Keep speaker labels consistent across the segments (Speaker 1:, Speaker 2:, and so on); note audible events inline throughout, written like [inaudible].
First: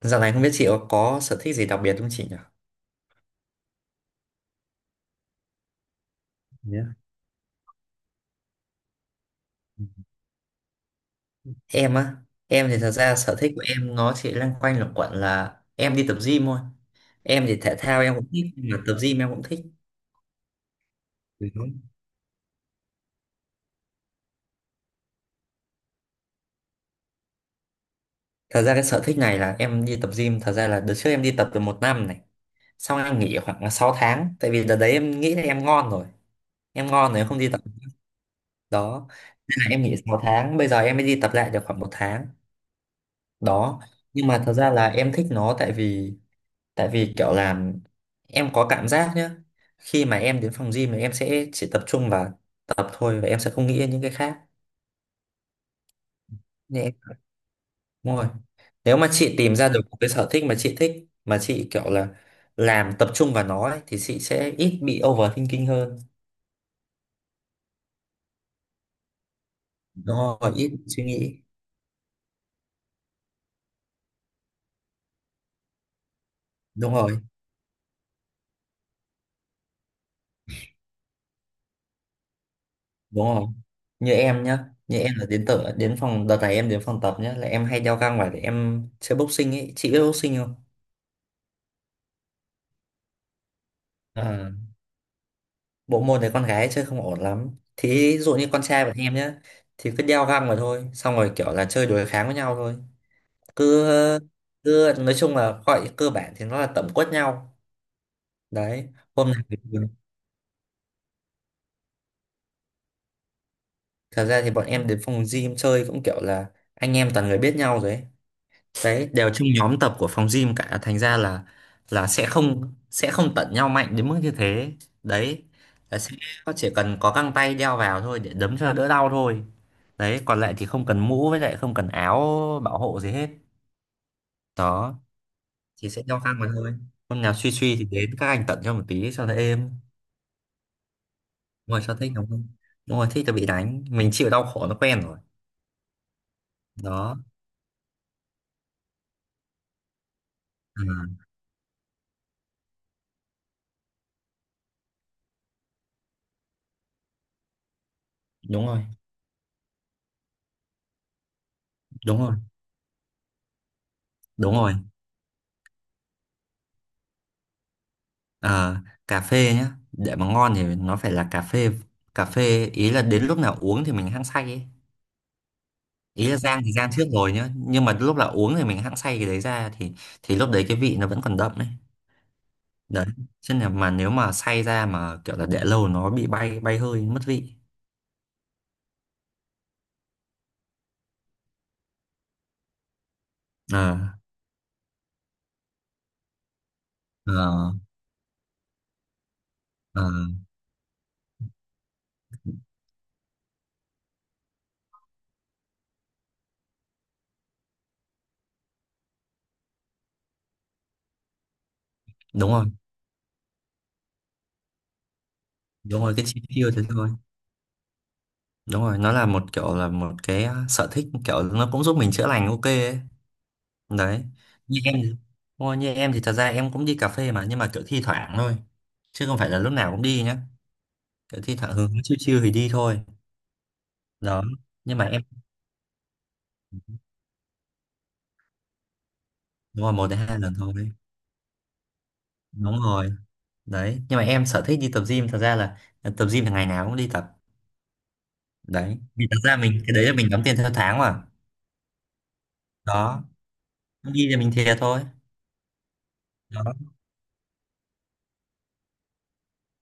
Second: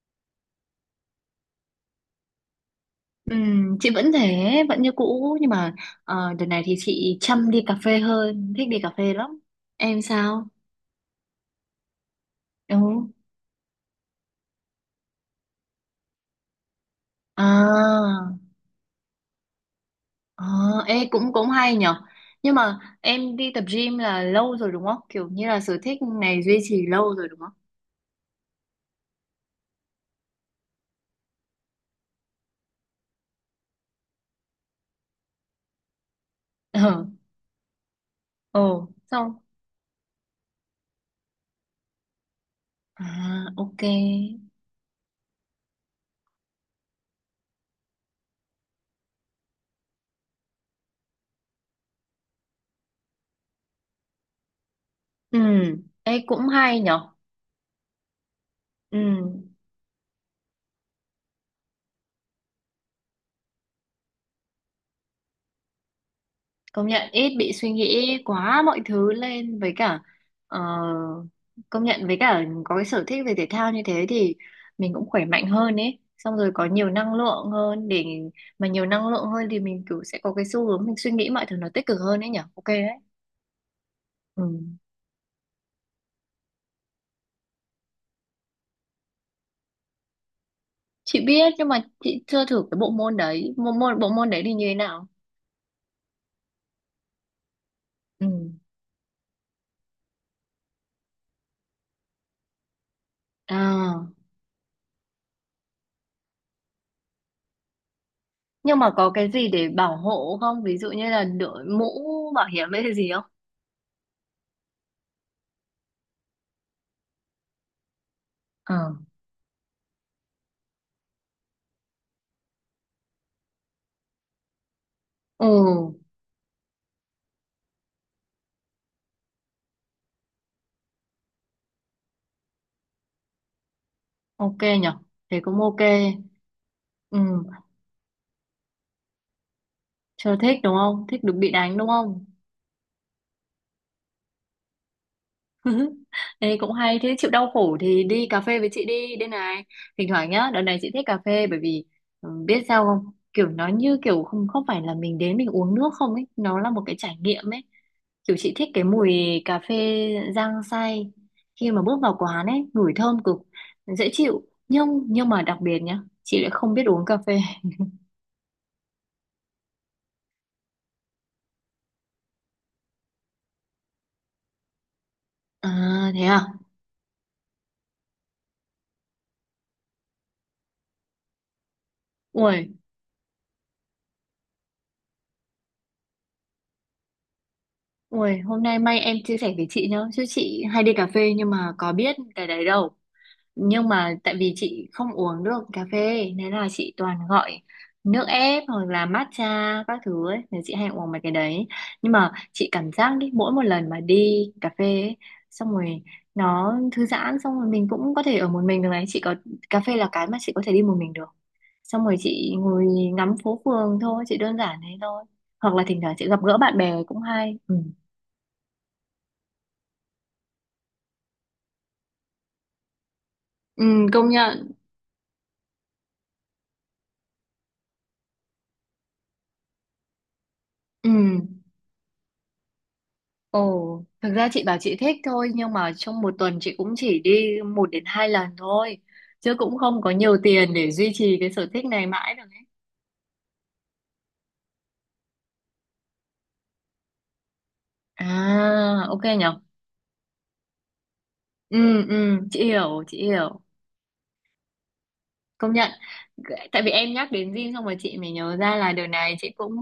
Speaker 1: Dạo này không biết chị có sở thích gì đặc biệt không chị nhỉ?
Speaker 2: Chị vẫn thế, vẫn như cũ nhưng mà đợt này thì
Speaker 1: Nhé.
Speaker 2: chị chăm đi cà phê hơn, thích đi cà phê lắm. Em sao?
Speaker 1: Em á, em
Speaker 2: Ừ.
Speaker 1: thì thật ra sở thích của em nó chỉ loanh quanh luẩn quẩn là em đi tập gym thôi. Em thì thể thao em cũng
Speaker 2: À,
Speaker 1: thích, mà tập gym em cũng thích.
Speaker 2: à, ê, cũng cũng hay nhở. Nhưng mà em đi tập gym là lâu rồi đúng không? Kiểu như là sở thích này duy trì lâu rồi đúng không?
Speaker 1: Thật ra cái sở thích này là em đi tập gym, thật ra là đợt trước em đi tập được một năm này. Xong em nghỉ khoảng là 6 tháng, tại vì đợt đấy em nghĩ là em ngon rồi. Em ngon rồi em
Speaker 2: [laughs]
Speaker 1: không đi tập
Speaker 2: Ờ, ồ,
Speaker 1: đó.
Speaker 2: xong.
Speaker 1: Thế là em nghỉ 6 tháng, bây giờ em mới đi tập lại được khoảng một tháng.
Speaker 2: À,
Speaker 1: Đó,
Speaker 2: ok.
Speaker 1: nhưng mà thật ra là em thích nó tại vì kiểu là em có cảm giác nhá, khi mà em đến phòng gym thì em sẽ chỉ tập trung vào tập thôi và em sẽ không nghĩ đến những cái khác
Speaker 2: Ừ, ê cũng hay
Speaker 1: nên
Speaker 2: nhở.
Speaker 1: em, đúng rồi, nếu
Speaker 2: Ừ.
Speaker 1: mà chị tìm ra được một cái sở thích mà chị kiểu là làm tập trung vào nó ấy, thì chị sẽ ít bị overthinking hơn,
Speaker 2: Công nhận ít bị suy nghĩ quá mọi thứ lên với cả
Speaker 1: đúng rồi,
Speaker 2: ờ,
Speaker 1: ít suy nghĩ.
Speaker 2: công nhận với cả có cái sở thích về thể thao như thế thì mình cũng khỏe mạnh hơn ấy, xong rồi có nhiều
Speaker 1: Đúng
Speaker 2: năng
Speaker 1: rồi,
Speaker 2: lượng hơn để mà nhiều năng lượng hơn thì mình kiểu sẽ có cái xu hướng mình suy nghĩ mọi thứ nó tích cực hơn ấy nhở, ok đấy.
Speaker 1: đúng rồi, như em
Speaker 2: Ừ.
Speaker 1: nhá, như em là đến tập, đến phòng, đợt này em đến phòng tập nhá là em hay đeo găng vào để em chơi boxing ấy, chị biết boxing không?
Speaker 2: Chị biết nhưng mà chị chưa thử cái bộ môn đấy, bộ môn đấy
Speaker 1: À,
Speaker 2: thì như thế nào?
Speaker 1: bộ môn này con gái chơi không ổn lắm thì, ví
Speaker 2: Ừ.
Speaker 1: dụ như con trai bọn em nhá, thì cứ đeo găng vào thôi, xong rồi kiểu là chơi đối kháng với nhau thôi, cứ
Speaker 2: À,
Speaker 1: cứ nói chung là gọi cơ bản thì nó là tẩm quất nhau
Speaker 2: nhưng
Speaker 1: đấy.
Speaker 2: mà có cái
Speaker 1: Hôm nào
Speaker 2: gì
Speaker 1: thì
Speaker 2: để bảo hộ không, ví dụ như là đội mũ bảo hiểm hay cái gì không?
Speaker 1: thật ra thì bọn em đến phòng gym chơi cũng kiểu là anh em toàn người biết nhau rồi ấy.
Speaker 2: Ờ.
Speaker 1: Đấy, đều trong nhóm tập của phòng gym cả, thành ra là sẽ không tận nhau mạnh đến mức như thế đấy,
Speaker 2: Ừ.
Speaker 1: là sẽ chỉ cần có găng tay đeo vào thôi để đấm cho đỡ đau thôi, đấy còn lại thì không cần mũ với lại không cần áo bảo hộ gì hết
Speaker 2: Ok
Speaker 1: đó,
Speaker 2: nhở. Thế cũng ok.
Speaker 1: thì sẽ đeo găng mà thôi.
Speaker 2: Ừ,
Speaker 1: Hôm nào suy suy thì đến các anh tận cho một tí cho nó êm,
Speaker 2: chưa thích đúng không? Thích được bị đánh
Speaker 1: ngồi
Speaker 2: đúng
Speaker 1: cho thích
Speaker 2: không?
Speaker 1: đúng không. Đúng rồi, thích là bị đánh, mình chịu đau khổ nó quen rồi
Speaker 2: [laughs] Thế cũng hay. Thế
Speaker 1: đó.
Speaker 2: chịu đau khổ thì đi cà phê với chị đi. Đây này, thỉnh thoảng nhá. Đợt này
Speaker 1: À,
Speaker 2: chị thích cà phê bởi vì biết sao không? Kiểu nó như kiểu không không phải là mình đến mình uống nước không ấy. Nó là một cái trải nghiệm ấy. Kiểu chị
Speaker 1: đúng
Speaker 2: thích
Speaker 1: rồi,
Speaker 2: cái mùi cà phê rang xay. Khi mà bước vào
Speaker 1: đúng rồi,
Speaker 2: quán ấy, ngửi thơm cực, dễ chịu.
Speaker 1: đúng rồi.
Speaker 2: Nhưng mà đặc biệt nhá, chị lại không biết uống cà phê.
Speaker 1: Ờ, cà phê nhá, để mà ngon thì nó phải là cà phê ý là đến lúc nào uống thì mình hăng say ấy.
Speaker 2: À thế
Speaker 1: Ý là
Speaker 2: à?
Speaker 1: rang thì rang trước rồi nhá, nhưng mà lúc là uống thì mình hăng say cái đấy ra thì lúc đấy cái vị nó vẫn còn đậm đấy
Speaker 2: Ui,
Speaker 1: đấy, chứ là mà nếu mà say ra mà kiểu là để lâu nó bị bay bay hơi mất vị.
Speaker 2: ui, hôm nay may em chia sẻ với chị nhá, chứ chị hay đi cà phê nhưng mà có biết cái đấy đâu. Nhưng
Speaker 1: Ờ.
Speaker 2: mà tại vì chị không uống được cà phê nên là chị toàn gọi
Speaker 1: Ờ.
Speaker 2: nước ép hoặc là matcha các
Speaker 1: Ờ.
Speaker 2: thứ ấy, nên chị hay uống mấy cái đấy. Nhưng mà chị cảm giác đi mỗi một lần mà đi cà phê ấy, xong rồi nó thư giãn, xong rồi mình cũng có thể ở một mình được này, chị có cà phê là cái mà chị có thể đi một mình được. Xong rồi
Speaker 1: Đúng
Speaker 2: chị
Speaker 1: rồi.
Speaker 2: ngồi ngắm phố phường thôi, chị đơn giản thế thôi. Hoặc là
Speaker 1: Đúng
Speaker 2: thỉnh
Speaker 1: rồi,
Speaker 2: thoảng
Speaker 1: cái
Speaker 2: chị gặp
Speaker 1: chi
Speaker 2: gỡ
Speaker 1: tiêu
Speaker 2: bạn
Speaker 1: thế
Speaker 2: bè
Speaker 1: thôi,
Speaker 2: cũng hay. Ừ.
Speaker 1: đúng rồi, nó là một kiểu là một cái sở thích kiểu nó cũng giúp mình chữa lành ok ấy
Speaker 2: Ừ,
Speaker 1: đấy.
Speaker 2: công nhận.
Speaker 1: như em thì- Ôi, như em thì thật ra em cũng đi cà phê mà, nhưng mà kiểu thi thoảng thôi chứ không phải là lúc nào cũng đi nhá,
Speaker 2: Ừ.
Speaker 1: kiểu thi thoảng hứng chiêu chiêu thì đi thôi
Speaker 2: Ồ, thực
Speaker 1: đó.
Speaker 2: ra chị bảo chị
Speaker 1: Nhưng mà
Speaker 2: thích
Speaker 1: em,
Speaker 2: thôi nhưng mà trong một tuần chị cũng chỉ đi 1 đến 2 lần thôi. Chứ cũng
Speaker 1: đúng rồi,
Speaker 2: không
Speaker 1: một
Speaker 2: có
Speaker 1: đến
Speaker 2: nhiều
Speaker 1: hai lần thôi
Speaker 2: tiền để
Speaker 1: đấy.
Speaker 2: duy trì cái sở thích này mãi được ấy.
Speaker 1: Đúng rồi đấy, nhưng mà em sở thích đi tập gym thật ra là tập gym là ngày nào cũng đi tập đấy,
Speaker 2: À, ok
Speaker 1: vì thật ra
Speaker 2: nhở.
Speaker 1: mình cái đấy là mình đóng tiền theo tháng mà
Speaker 2: Ừ, ừ, chị hiểu, chị
Speaker 1: đó,
Speaker 2: hiểu.
Speaker 1: không đi thì mình thiệt thôi
Speaker 2: Công nhận.
Speaker 1: đó.
Speaker 2: Tại vì em nhắc đến gym xong rồi chị mới nhớ ra là đợt này chị cũng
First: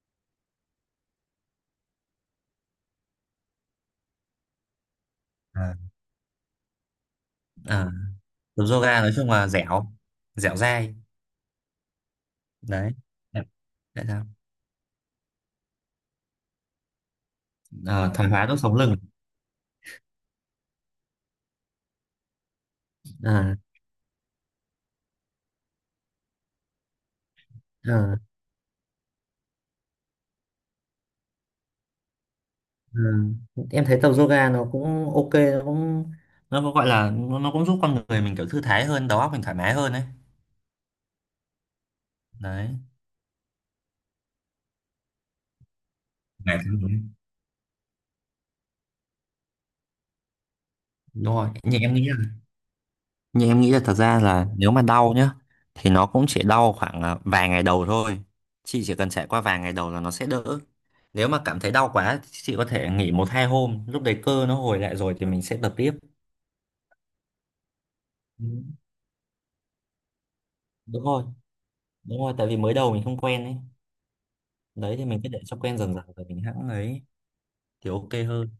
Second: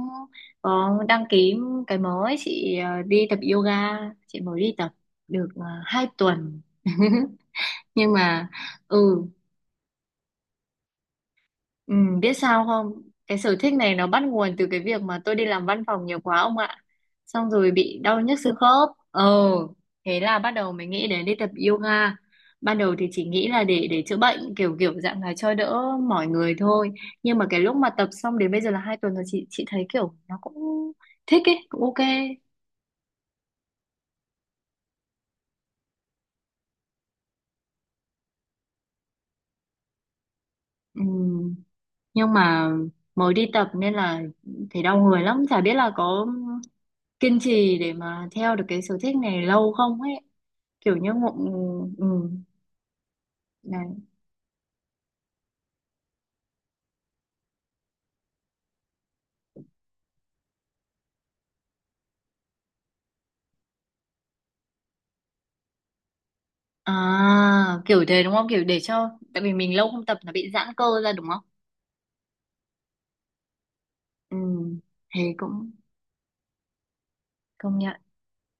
Speaker 2: có đăng ký cái mới. Chị đi tập yoga, chị mới đi tập được
Speaker 1: À,
Speaker 2: 2 tuần. [laughs]
Speaker 1: à,
Speaker 2: Nhưng mà
Speaker 1: tập yoga nói
Speaker 2: ừ
Speaker 1: chung là dẻo dẻo dai
Speaker 2: Ừ, biết sao không?
Speaker 1: đấy.
Speaker 2: Cái sở thích này
Speaker 1: Đấy
Speaker 2: nó bắt
Speaker 1: sao?
Speaker 2: nguồn từ cái việc mà tôi đi làm văn phòng nhiều quá ông ạ. Xong rồi bị
Speaker 1: Ờ,
Speaker 2: đau
Speaker 1: thoái
Speaker 2: nhức
Speaker 1: hóa
Speaker 2: xương
Speaker 1: đốt sống
Speaker 2: khớp.
Speaker 1: lưng.
Speaker 2: Ờ, thế là bắt đầu mới nghĩ đến đi tập yoga. Ban đầu thì chỉ nghĩ
Speaker 1: À,
Speaker 2: là để chữa bệnh kiểu kiểu dạng là cho đỡ mỏi người thôi. Nhưng mà cái lúc mà tập
Speaker 1: ờ.
Speaker 2: xong đến bây giờ là 2 tuần rồi, chị thấy kiểu nó cũng thích ấy, cũng ok.
Speaker 1: Ừ. Em thấy tập yoga nó cũng ok, nó cũng nó có gọi là nó cũng giúp con người mình kiểu thư thái hơn, đầu óc mình thoải mái hơn đấy
Speaker 2: Ừ, nhưng
Speaker 1: đấy.
Speaker 2: mà mới đi tập nên là thấy đau người lắm, chả biết là có
Speaker 1: Ngày thứ mấy?
Speaker 2: kiên trì để mà theo được cái sở thích này lâu không ấy. Kiểu như
Speaker 1: Đúng
Speaker 2: ngộ.
Speaker 1: rồi,
Speaker 2: Ừ,
Speaker 1: nhưng em nghĩ là
Speaker 2: này.
Speaker 1: thật ra là nếu mà đau nhá thì nó cũng chỉ đau khoảng vài ngày đầu thôi, chị chỉ cần trải qua vài ngày đầu là nó sẽ đỡ. Nếu mà cảm thấy đau quá thì chị có thể nghỉ một hai hôm, lúc đấy cơ nó hồi lại rồi thì mình sẽ tập tiếp.
Speaker 2: À kiểu thế đúng
Speaker 1: Ừ,
Speaker 2: không, kiểu để cho, tại vì mình lâu không tập nó bị giãn cơ
Speaker 1: đúng
Speaker 2: ra
Speaker 1: rồi,
Speaker 2: đúng không.
Speaker 1: đúng rồi, tại vì mới đầu mình không quen ấy,
Speaker 2: Ừ,
Speaker 1: đấy thì mình cứ
Speaker 2: thế
Speaker 1: để cho
Speaker 2: cũng
Speaker 1: quen dần dần rồi mình hãng ấy
Speaker 2: công
Speaker 1: thì
Speaker 2: nhận.
Speaker 1: ok hơn.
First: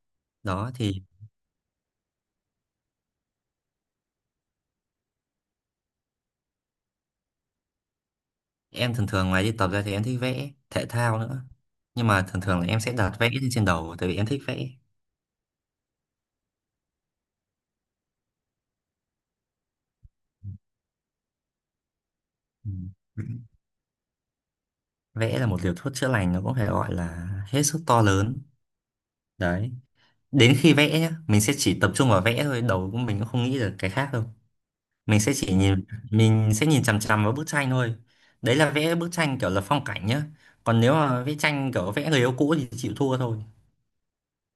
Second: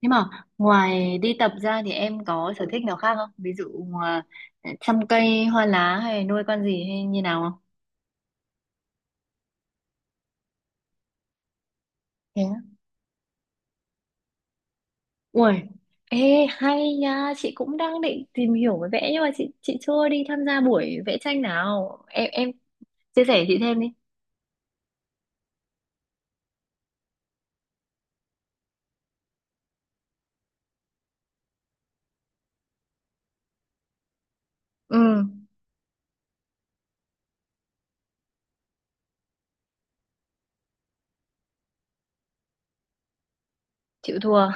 Speaker 2: Nhưng mà
Speaker 1: Đó thì
Speaker 2: ngoài đi tập ra thì em có sở thích nào khác không, ví dụ à, chăm cây hoa lá hay nuôi con gì hay như nào không?
Speaker 1: em thường thường ngoài đi tập ra thì em thích vẽ thể thao nữa. Nhưng mà thường
Speaker 2: Thế
Speaker 1: thường
Speaker 2: á?
Speaker 1: là em sẽ đặt vẽ lên trên đầu tại vì em thích vẽ.
Speaker 2: Ui, ê hay nha, chị cũng đang định tìm hiểu về vẽ nhưng mà chị chưa đi tham gia buổi vẽ tranh nào. Em
Speaker 1: Ừ.
Speaker 2: chia sẻ chị thêm đi.
Speaker 1: Vẽ là một liều thuốc chữa lành nó cũng phải gọi là hết sức to lớn. Đấy. Đến khi vẽ nhá, mình sẽ chỉ tập trung vào vẽ thôi, đầu của mình cũng không nghĩ được cái khác đâu.
Speaker 2: Ừ.
Speaker 1: Mình sẽ chỉ nhìn mình sẽ nhìn chằm chằm vào bức tranh thôi. Đấy là vẽ bức tranh kiểu là phong cảnh nhá. Còn nếu mà vẽ tranh kiểu vẽ người yêu cũ thì chịu thua thôi.
Speaker 2: Chịu thua.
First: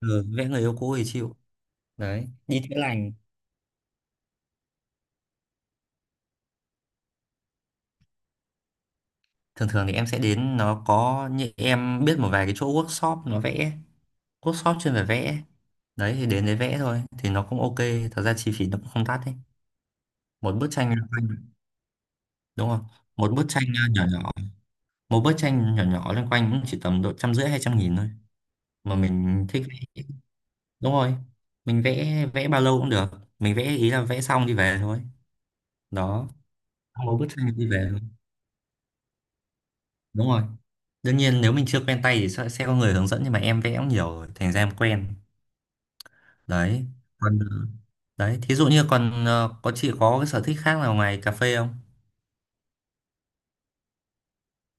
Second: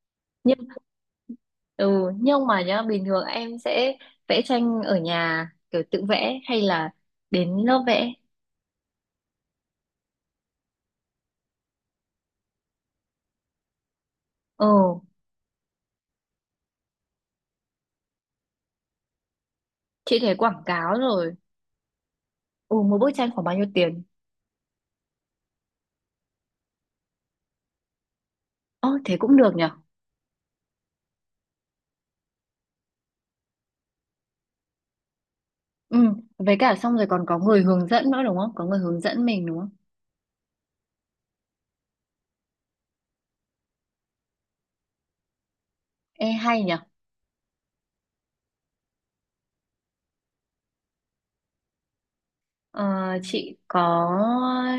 Speaker 1: Ừ, vẽ người
Speaker 2: Nhưng
Speaker 1: yêu cũ thì chịu.
Speaker 2: ừ
Speaker 1: Đấy,
Speaker 2: nhưng
Speaker 1: đi
Speaker 2: mà
Speaker 1: chữa
Speaker 2: nhá, bình
Speaker 1: lành.
Speaker 2: thường em sẽ vẽ tranh ở nhà kiểu tự vẽ hay là đến lớp vẽ?
Speaker 1: Thường thường thì em sẽ đến, nó có như em biết một vài cái chỗ workshop nó vẽ, workshop chuyên
Speaker 2: Ừ.
Speaker 1: về vẽ đấy, thì đến đấy vẽ thôi thì nó cũng ok, thật ra chi phí nó cũng không đắt đấy.
Speaker 2: Chị thấy
Speaker 1: Một
Speaker 2: quảng
Speaker 1: bức tranh
Speaker 2: cáo
Speaker 1: loanh quanh,
Speaker 2: rồi.
Speaker 1: đúng
Speaker 2: Ừ,
Speaker 1: không,
Speaker 2: một bức tranh
Speaker 1: một
Speaker 2: khoảng
Speaker 1: bức
Speaker 2: bao
Speaker 1: tranh
Speaker 2: nhiêu tiền?
Speaker 1: nhỏ nhỏ, một bức tranh nhỏ nhỏ loanh quanh cũng chỉ tầm độ 150 200.000 thôi,
Speaker 2: Ồ,
Speaker 1: mà
Speaker 2: thế cũng
Speaker 1: mình
Speaker 2: được
Speaker 1: thích
Speaker 2: nhở.
Speaker 1: vẽ. Đúng rồi, mình vẽ vẽ bao lâu cũng được, mình vẽ ý là vẽ xong đi về thôi
Speaker 2: Ừ,
Speaker 1: đó.
Speaker 2: với cả xong
Speaker 1: Xong
Speaker 2: rồi
Speaker 1: một
Speaker 2: còn
Speaker 1: bức
Speaker 2: có
Speaker 1: tranh
Speaker 2: người
Speaker 1: đi
Speaker 2: hướng
Speaker 1: về thôi.
Speaker 2: dẫn nữa đúng không, có người hướng dẫn mình đúng không?
Speaker 1: Đúng rồi, đương nhiên nếu mình chưa quen tay thì sẽ có người hướng dẫn, nhưng mà em vẽ cũng nhiều rồi thành ra em quen
Speaker 2: Ê, hay nhở.
Speaker 1: đấy. Còn đấy, thí dụ như còn có chị có cái sở thích khác nào ngoài cà phê không?
Speaker 2: Ờ, chị có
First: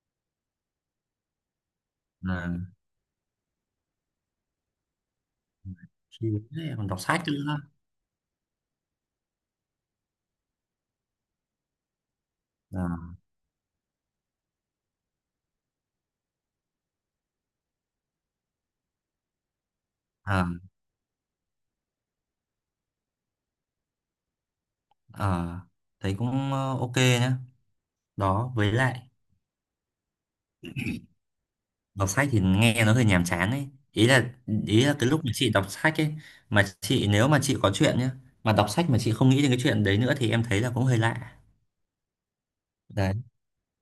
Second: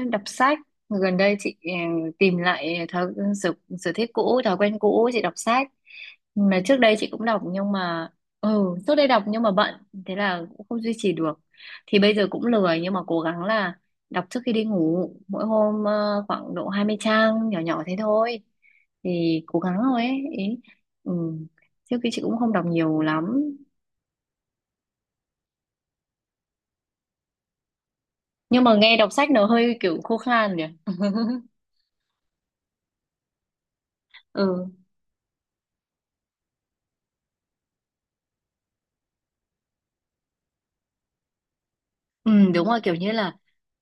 Speaker 2: đọc sách. Gần đây chị tìm
Speaker 1: À,
Speaker 2: lại thói sở, sở thích cũ, thói quen cũ, chị đọc sách,
Speaker 1: thì
Speaker 2: mà trước
Speaker 1: còn
Speaker 2: đây
Speaker 1: đọc
Speaker 2: chị
Speaker 1: sách
Speaker 2: cũng đọc
Speaker 1: nữa.
Speaker 2: nhưng mà trước đây đọc nhưng mà bận, thế là cũng không duy trì được. Thì bây giờ cũng lười nhưng mà
Speaker 1: À,
Speaker 2: cố gắng là đọc trước khi đi ngủ mỗi hôm khoảng độ 20 trang nhỏ nhỏ thế thôi, thì cố gắng thôi ấy
Speaker 1: à,
Speaker 2: ý. Ừ. Trước khi chị cũng không đọc nhiều lắm,
Speaker 1: à, thấy cũng ok nhá đó.
Speaker 2: nhưng
Speaker 1: Với
Speaker 2: mà nghe
Speaker 1: lại
Speaker 2: đọc sách nó hơi kiểu khô khan nhỉ. [laughs]
Speaker 1: đọc sách thì nghe nó hơi nhàm chán ấy,
Speaker 2: ừ
Speaker 1: ý là cái lúc mà chị đọc sách ấy, mà chị nếu mà chị có chuyện nhá mà đọc sách mà chị không nghĩ đến cái chuyện đấy nữa thì em thấy là cũng hơi lạ
Speaker 2: Ừ, đúng rồi, kiểu như
Speaker 1: đấy,
Speaker 2: là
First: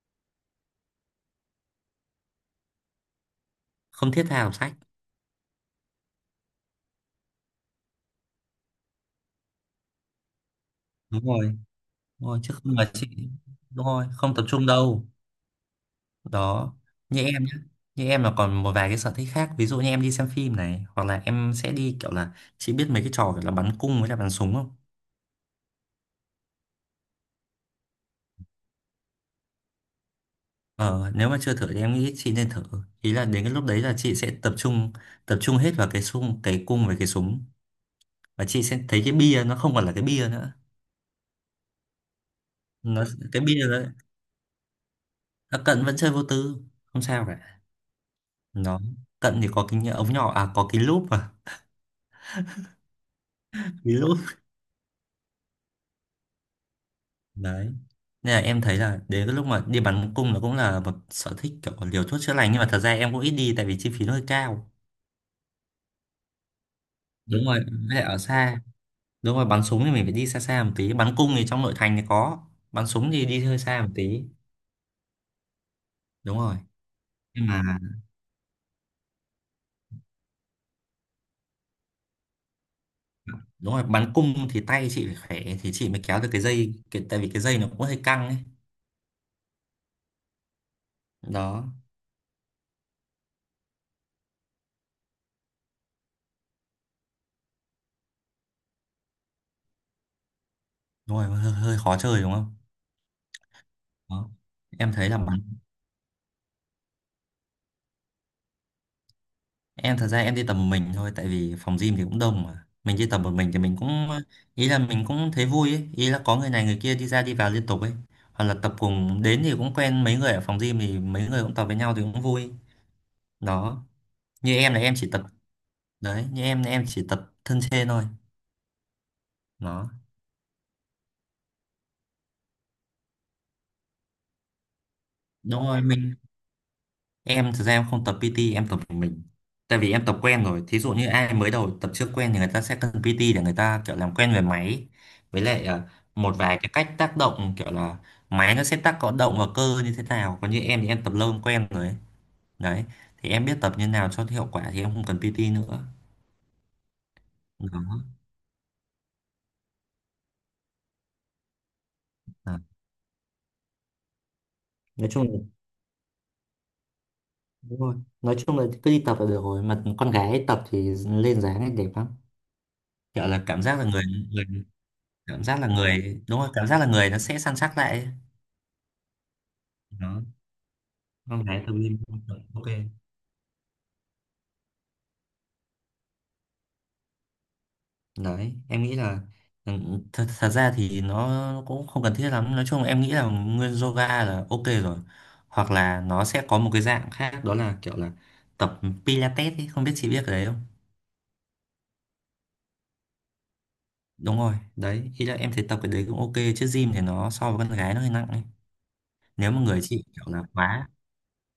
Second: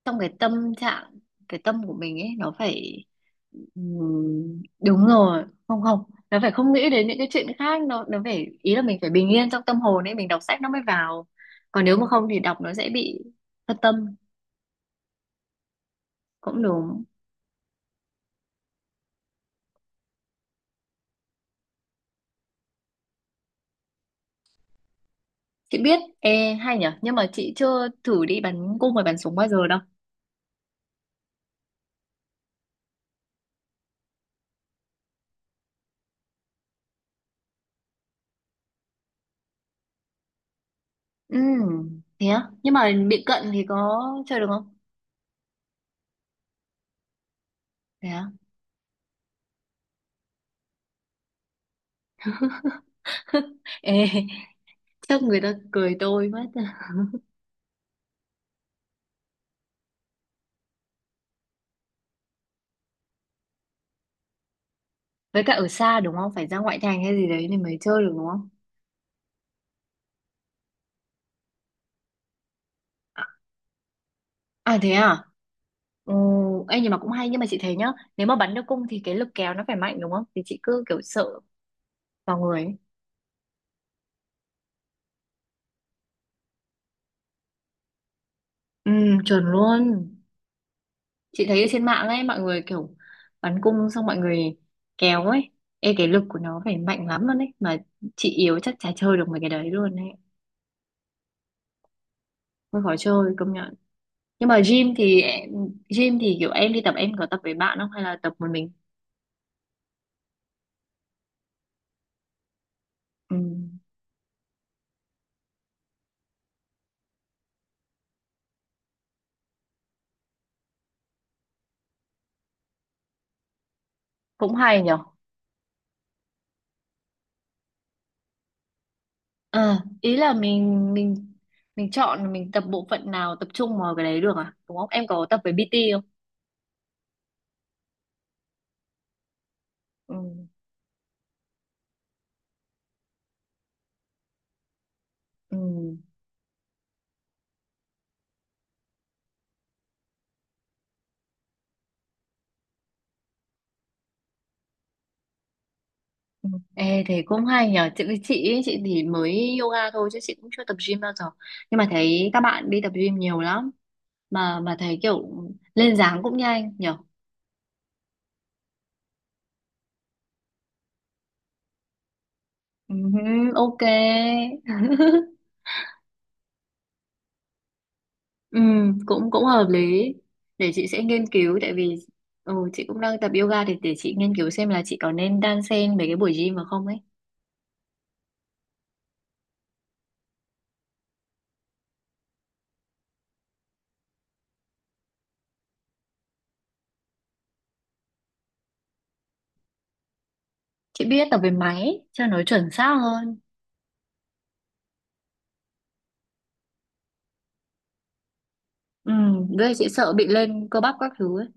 Speaker 2: trong cái tâm trạng, cái tâm của mình ấy nó phải ừ,
Speaker 1: không thiết tha đọc sách,
Speaker 2: đúng rồi, không không, nó phải không nghĩ đến những cái chuyện khác, nó phải ý là mình phải bình yên trong tâm hồn ấy mình đọc sách nó mới
Speaker 1: đúng
Speaker 2: vào.
Speaker 1: rồi,
Speaker 2: Còn nếu mà không
Speaker 1: đúng rồi
Speaker 2: thì
Speaker 1: chứ
Speaker 2: đọc
Speaker 1: không
Speaker 2: nó sẽ
Speaker 1: là chị,
Speaker 2: bị phân
Speaker 1: đúng rồi
Speaker 2: tâm.
Speaker 1: không tập trung đâu
Speaker 2: Cũng
Speaker 1: đó.
Speaker 2: đúng.
Speaker 1: Như em nhé, như em là còn một vài cái sở thích khác, ví dụ như em đi xem phim này hoặc là em sẽ đi kiểu là, chị biết mấy cái trò kiểu là bắn cung với là bắn súng không?
Speaker 2: Chị biết, ê hay nhở, nhưng mà chị chưa thử đi bắn cung và bắn súng bao giờ đâu.
Speaker 1: Ờ, nếu mà chưa thử thì em nghĩ chị nên thử, ý là đến cái lúc đấy là chị sẽ tập trung hết vào cái súng, cái cung với cái súng, và chị sẽ thấy cái bia nó không còn là cái bia nữa.
Speaker 2: Ừ, thế á? Nhưng mà
Speaker 1: Nó
Speaker 2: bị
Speaker 1: cái
Speaker 2: cận thì
Speaker 1: bia nó,
Speaker 2: có chơi được không?
Speaker 1: nó cận vẫn chơi vô tư, không sao cả.
Speaker 2: Thế á?
Speaker 1: Nó cận thì có cái ống nhỏ, à có cái lúp mà. [laughs]
Speaker 2: [laughs]
Speaker 1: Cái lúp
Speaker 2: Ê, chắc người ta cười tôi mất.
Speaker 1: đấy, nên là em thấy là đến cái lúc mà đi bắn cung là cũng là một sở thích kiểu liều thuốc chữa lành, nhưng mà thật ra em cũng ít đi tại vì chi phí nó hơi cao.
Speaker 2: Với cả ở xa đúng không? Phải ra ngoại thành hay gì
Speaker 1: Đúng
Speaker 2: đấy thì
Speaker 1: rồi,
Speaker 2: mới
Speaker 1: với
Speaker 2: chơi
Speaker 1: lại
Speaker 2: được
Speaker 1: ở
Speaker 2: đúng không?
Speaker 1: xa, đúng rồi bắn súng thì mình phải đi xa xa một tí, bắn cung thì trong nội thành thì có, bắn súng thì
Speaker 2: À,
Speaker 1: đi hơi xa một tí.
Speaker 2: à thế à? Ừ,
Speaker 1: Đúng rồi,
Speaker 2: ê, nhưng mà cũng hay, nhưng mà
Speaker 1: nhưng
Speaker 2: chị thấy
Speaker 1: mà
Speaker 2: nhá, nếu mà bắn được cung thì cái lực kéo nó phải mạnh đúng không, thì chị cứ kiểu sợ vào người ấy.
Speaker 1: đúng rồi bắn cung thì tay chị phải khỏe thì chị mới kéo được cái dây tại vì cái dây nó cũng hơi căng ấy
Speaker 2: Ừ, chuẩn luôn. Chị thấy ở
Speaker 1: đó.
Speaker 2: trên mạng ấy mọi người kiểu bắn cung xong mọi người kéo ấy. Ê, cái lực của nó phải mạnh lắm luôn ấy, mà chị yếu chắc chả chơi được mấy cái đấy luôn ấy.
Speaker 1: Đúng rồi, hơi khó chơi đúng không
Speaker 2: Hơi khó chơi, công nhận.
Speaker 1: đó.
Speaker 2: Nhưng mà
Speaker 1: Em thấy là bắn.
Speaker 2: gym thì kiểu em đi tập, em có tập với bạn không hay là tập một mình?
Speaker 1: Em thật ra em đi tập một mình thôi tại vì phòng gym thì cũng đông mà. Mình đi tập một
Speaker 2: Ừ,
Speaker 1: mình thì mình cũng ý là mình cũng thấy vui ấy, ý là có người này người kia đi ra đi vào liên tục ấy. Hoặc là tập cùng đến thì cũng quen mấy người ở phòng gym thì mấy người cũng tập với nhau thì cũng vui. Đó.
Speaker 2: cũng
Speaker 1: Như em là
Speaker 2: hay
Speaker 1: em
Speaker 2: nhở.
Speaker 1: chỉ tập đấy, như em là em chỉ tập thân trên thôi.
Speaker 2: À
Speaker 1: Đó.
Speaker 2: ý là mình chọn, mình tập bộ phận nào tập trung vào cái đấy được à đúng không, em có tập với
Speaker 1: Đúng
Speaker 2: PT
Speaker 1: rồi,
Speaker 2: không?
Speaker 1: mình. Em thực ra em không tập PT, em tập một mình. Tại vì em
Speaker 2: Ừ.
Speaker 1: tập quen rồi. Thí dụ như ai mới đầu tập chưa quen thì người ta sẽ cần PT để người ta kiểu làm quen về máy. Với lại
Speaker 2: Ừ,
Speaker 1: một vài cái cách tác động kiểu là máy nó sẽ tác có động vào cơ như thế nào. Còn như em thì em tập lâu em quen rồi ấy. Đấy. Thì em biết tập như nào cho hiệu quả thì em không cần PT nữa.
Speaker 2: ừ. Ê, thế cũng hay nhờ chị
Speaker 1: Đó.
Speaker 2: chị ấy, chị thì mới yoga thôi chứ chị cũng chưa tập gym bao giờ. Nhưng mà thấy các
Speaker 1: À.
Speaker 2: bạn đi tập gym nhiều lắm, mà thấy
Speaker 1: Nói chung
Speaker 2: kiểu
Speaker 1: là
Speaker 2: lên dáng cũng nhanh nhở.
Speaker 1: đúng rồi. Nói chung là cứ đi tập là được rồi. Mà con gái tập thì lên dáng ấy đẹp lắm.
Speaker 2: Ừ,
Speaker 1: Kiểu là cảm giác
Speaker 2: ok.
Speaker 1: là người cảm giác là người đúng rồi cảm giác là người nó sẽ săn sắc lại ấy,
Speaker 2: Ừ, cũng cũng hợp lý, để chị sẽ nghiên
Speaker 1: không
Speaker 2: cứu,
Speaker 1: thấy
Speaker 2: tại
Speaker 1: tự
Speaker 2: vì
Speaker 1: nhiên. Ok
Speaker 2: chị cũng đang tập yoga thì để chị nghiên cứu xem là chị có nên đan xen mấy cái buổi gym mà không ấy.
Speaker 1: đấy, em nghĩ là ừ, thật ra thì nó cũng không cần thiết lắm, nói chung em nghĩ là nguyên yoga là ok rồi, hoặc là nó sẽ có một cái dạng khác đó là kiểu là tập Pilates ấy, không biết chị biết cái đấy không.
Speaker 2: Chị biết, tập về máy cho nó chuẩn xác hơn.
Speaker 1: Đúng rồi đấy, ý là em thấy tập cái đấy cũng ok, chứ gym thì nó so với con gái nó hơi nặng ấy,
Speaker 2: Ừ,
Speaker 1: nếu mà
Speaker 2: với lại
Speaker 1: người
Speaker 2: chị
Speaker 1: chị
Speaker 2: sợ
Speaker 1: kiểu
Speaker 2: bị
Speaker 1: là
Speaker 2: lên cơ
Speaker 1: quá,
Speaker 2: bắp các thứ ấy.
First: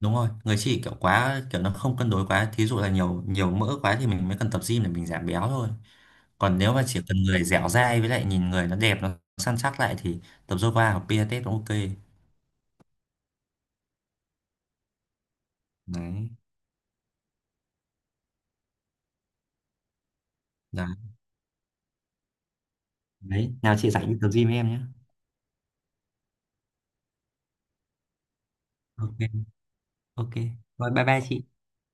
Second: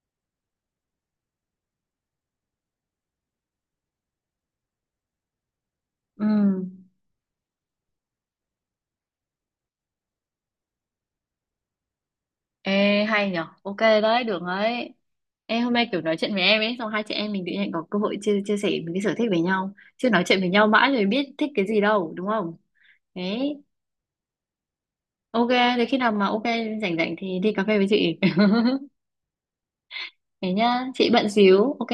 Speaker 1: đúng rồi người chị kiểu quá kiểu nó không cân đối quá, thí dụ là nhiều nhiều mỡ quá thì mình mới cần tập gym để mình giảm béo thôi. Còn
Speaker 2: Ừ.
Speaker 1: nếu mà chỉ cần người dẻo dai với lại nhìn người nó đẹp nó săn chắc lại thì tập yoga hoặc pilates cũng ok.
Speaker 2: Ê, hay nhở, ok đấy, được đấy. Ê, hôm nay kiểu nói
Speaker 1: Đấy,
Speaker 2: chuyện với em ấy, xong hai chị em mình tự nhiên có cơ hội chia chia sẻ những cái sở thích với nhau, chứ nói chuyện với nhau
Speaker 1: đấy,
Speaker 2: mãi rồi biết thích cái gì đâu đúng không.
Speaker 1: đấy,
Speaker 2: Đấy.
Speaker 1: nào chị rảnh đi tập gym với em nhé.
Speaker 2: Ok, thì khi nào mà ok rảnh rảnh thì đi cà phê với chị. [laughs]
Speaker 1: Ok, ok
Speaker 2: Thế nhá,
Speaker 1: rồi bye
Speaker 2: chị
Speaker 1: bye
Speaker 2: bận
Speaker 1: chị.
Speaker 2: xíu. Ok.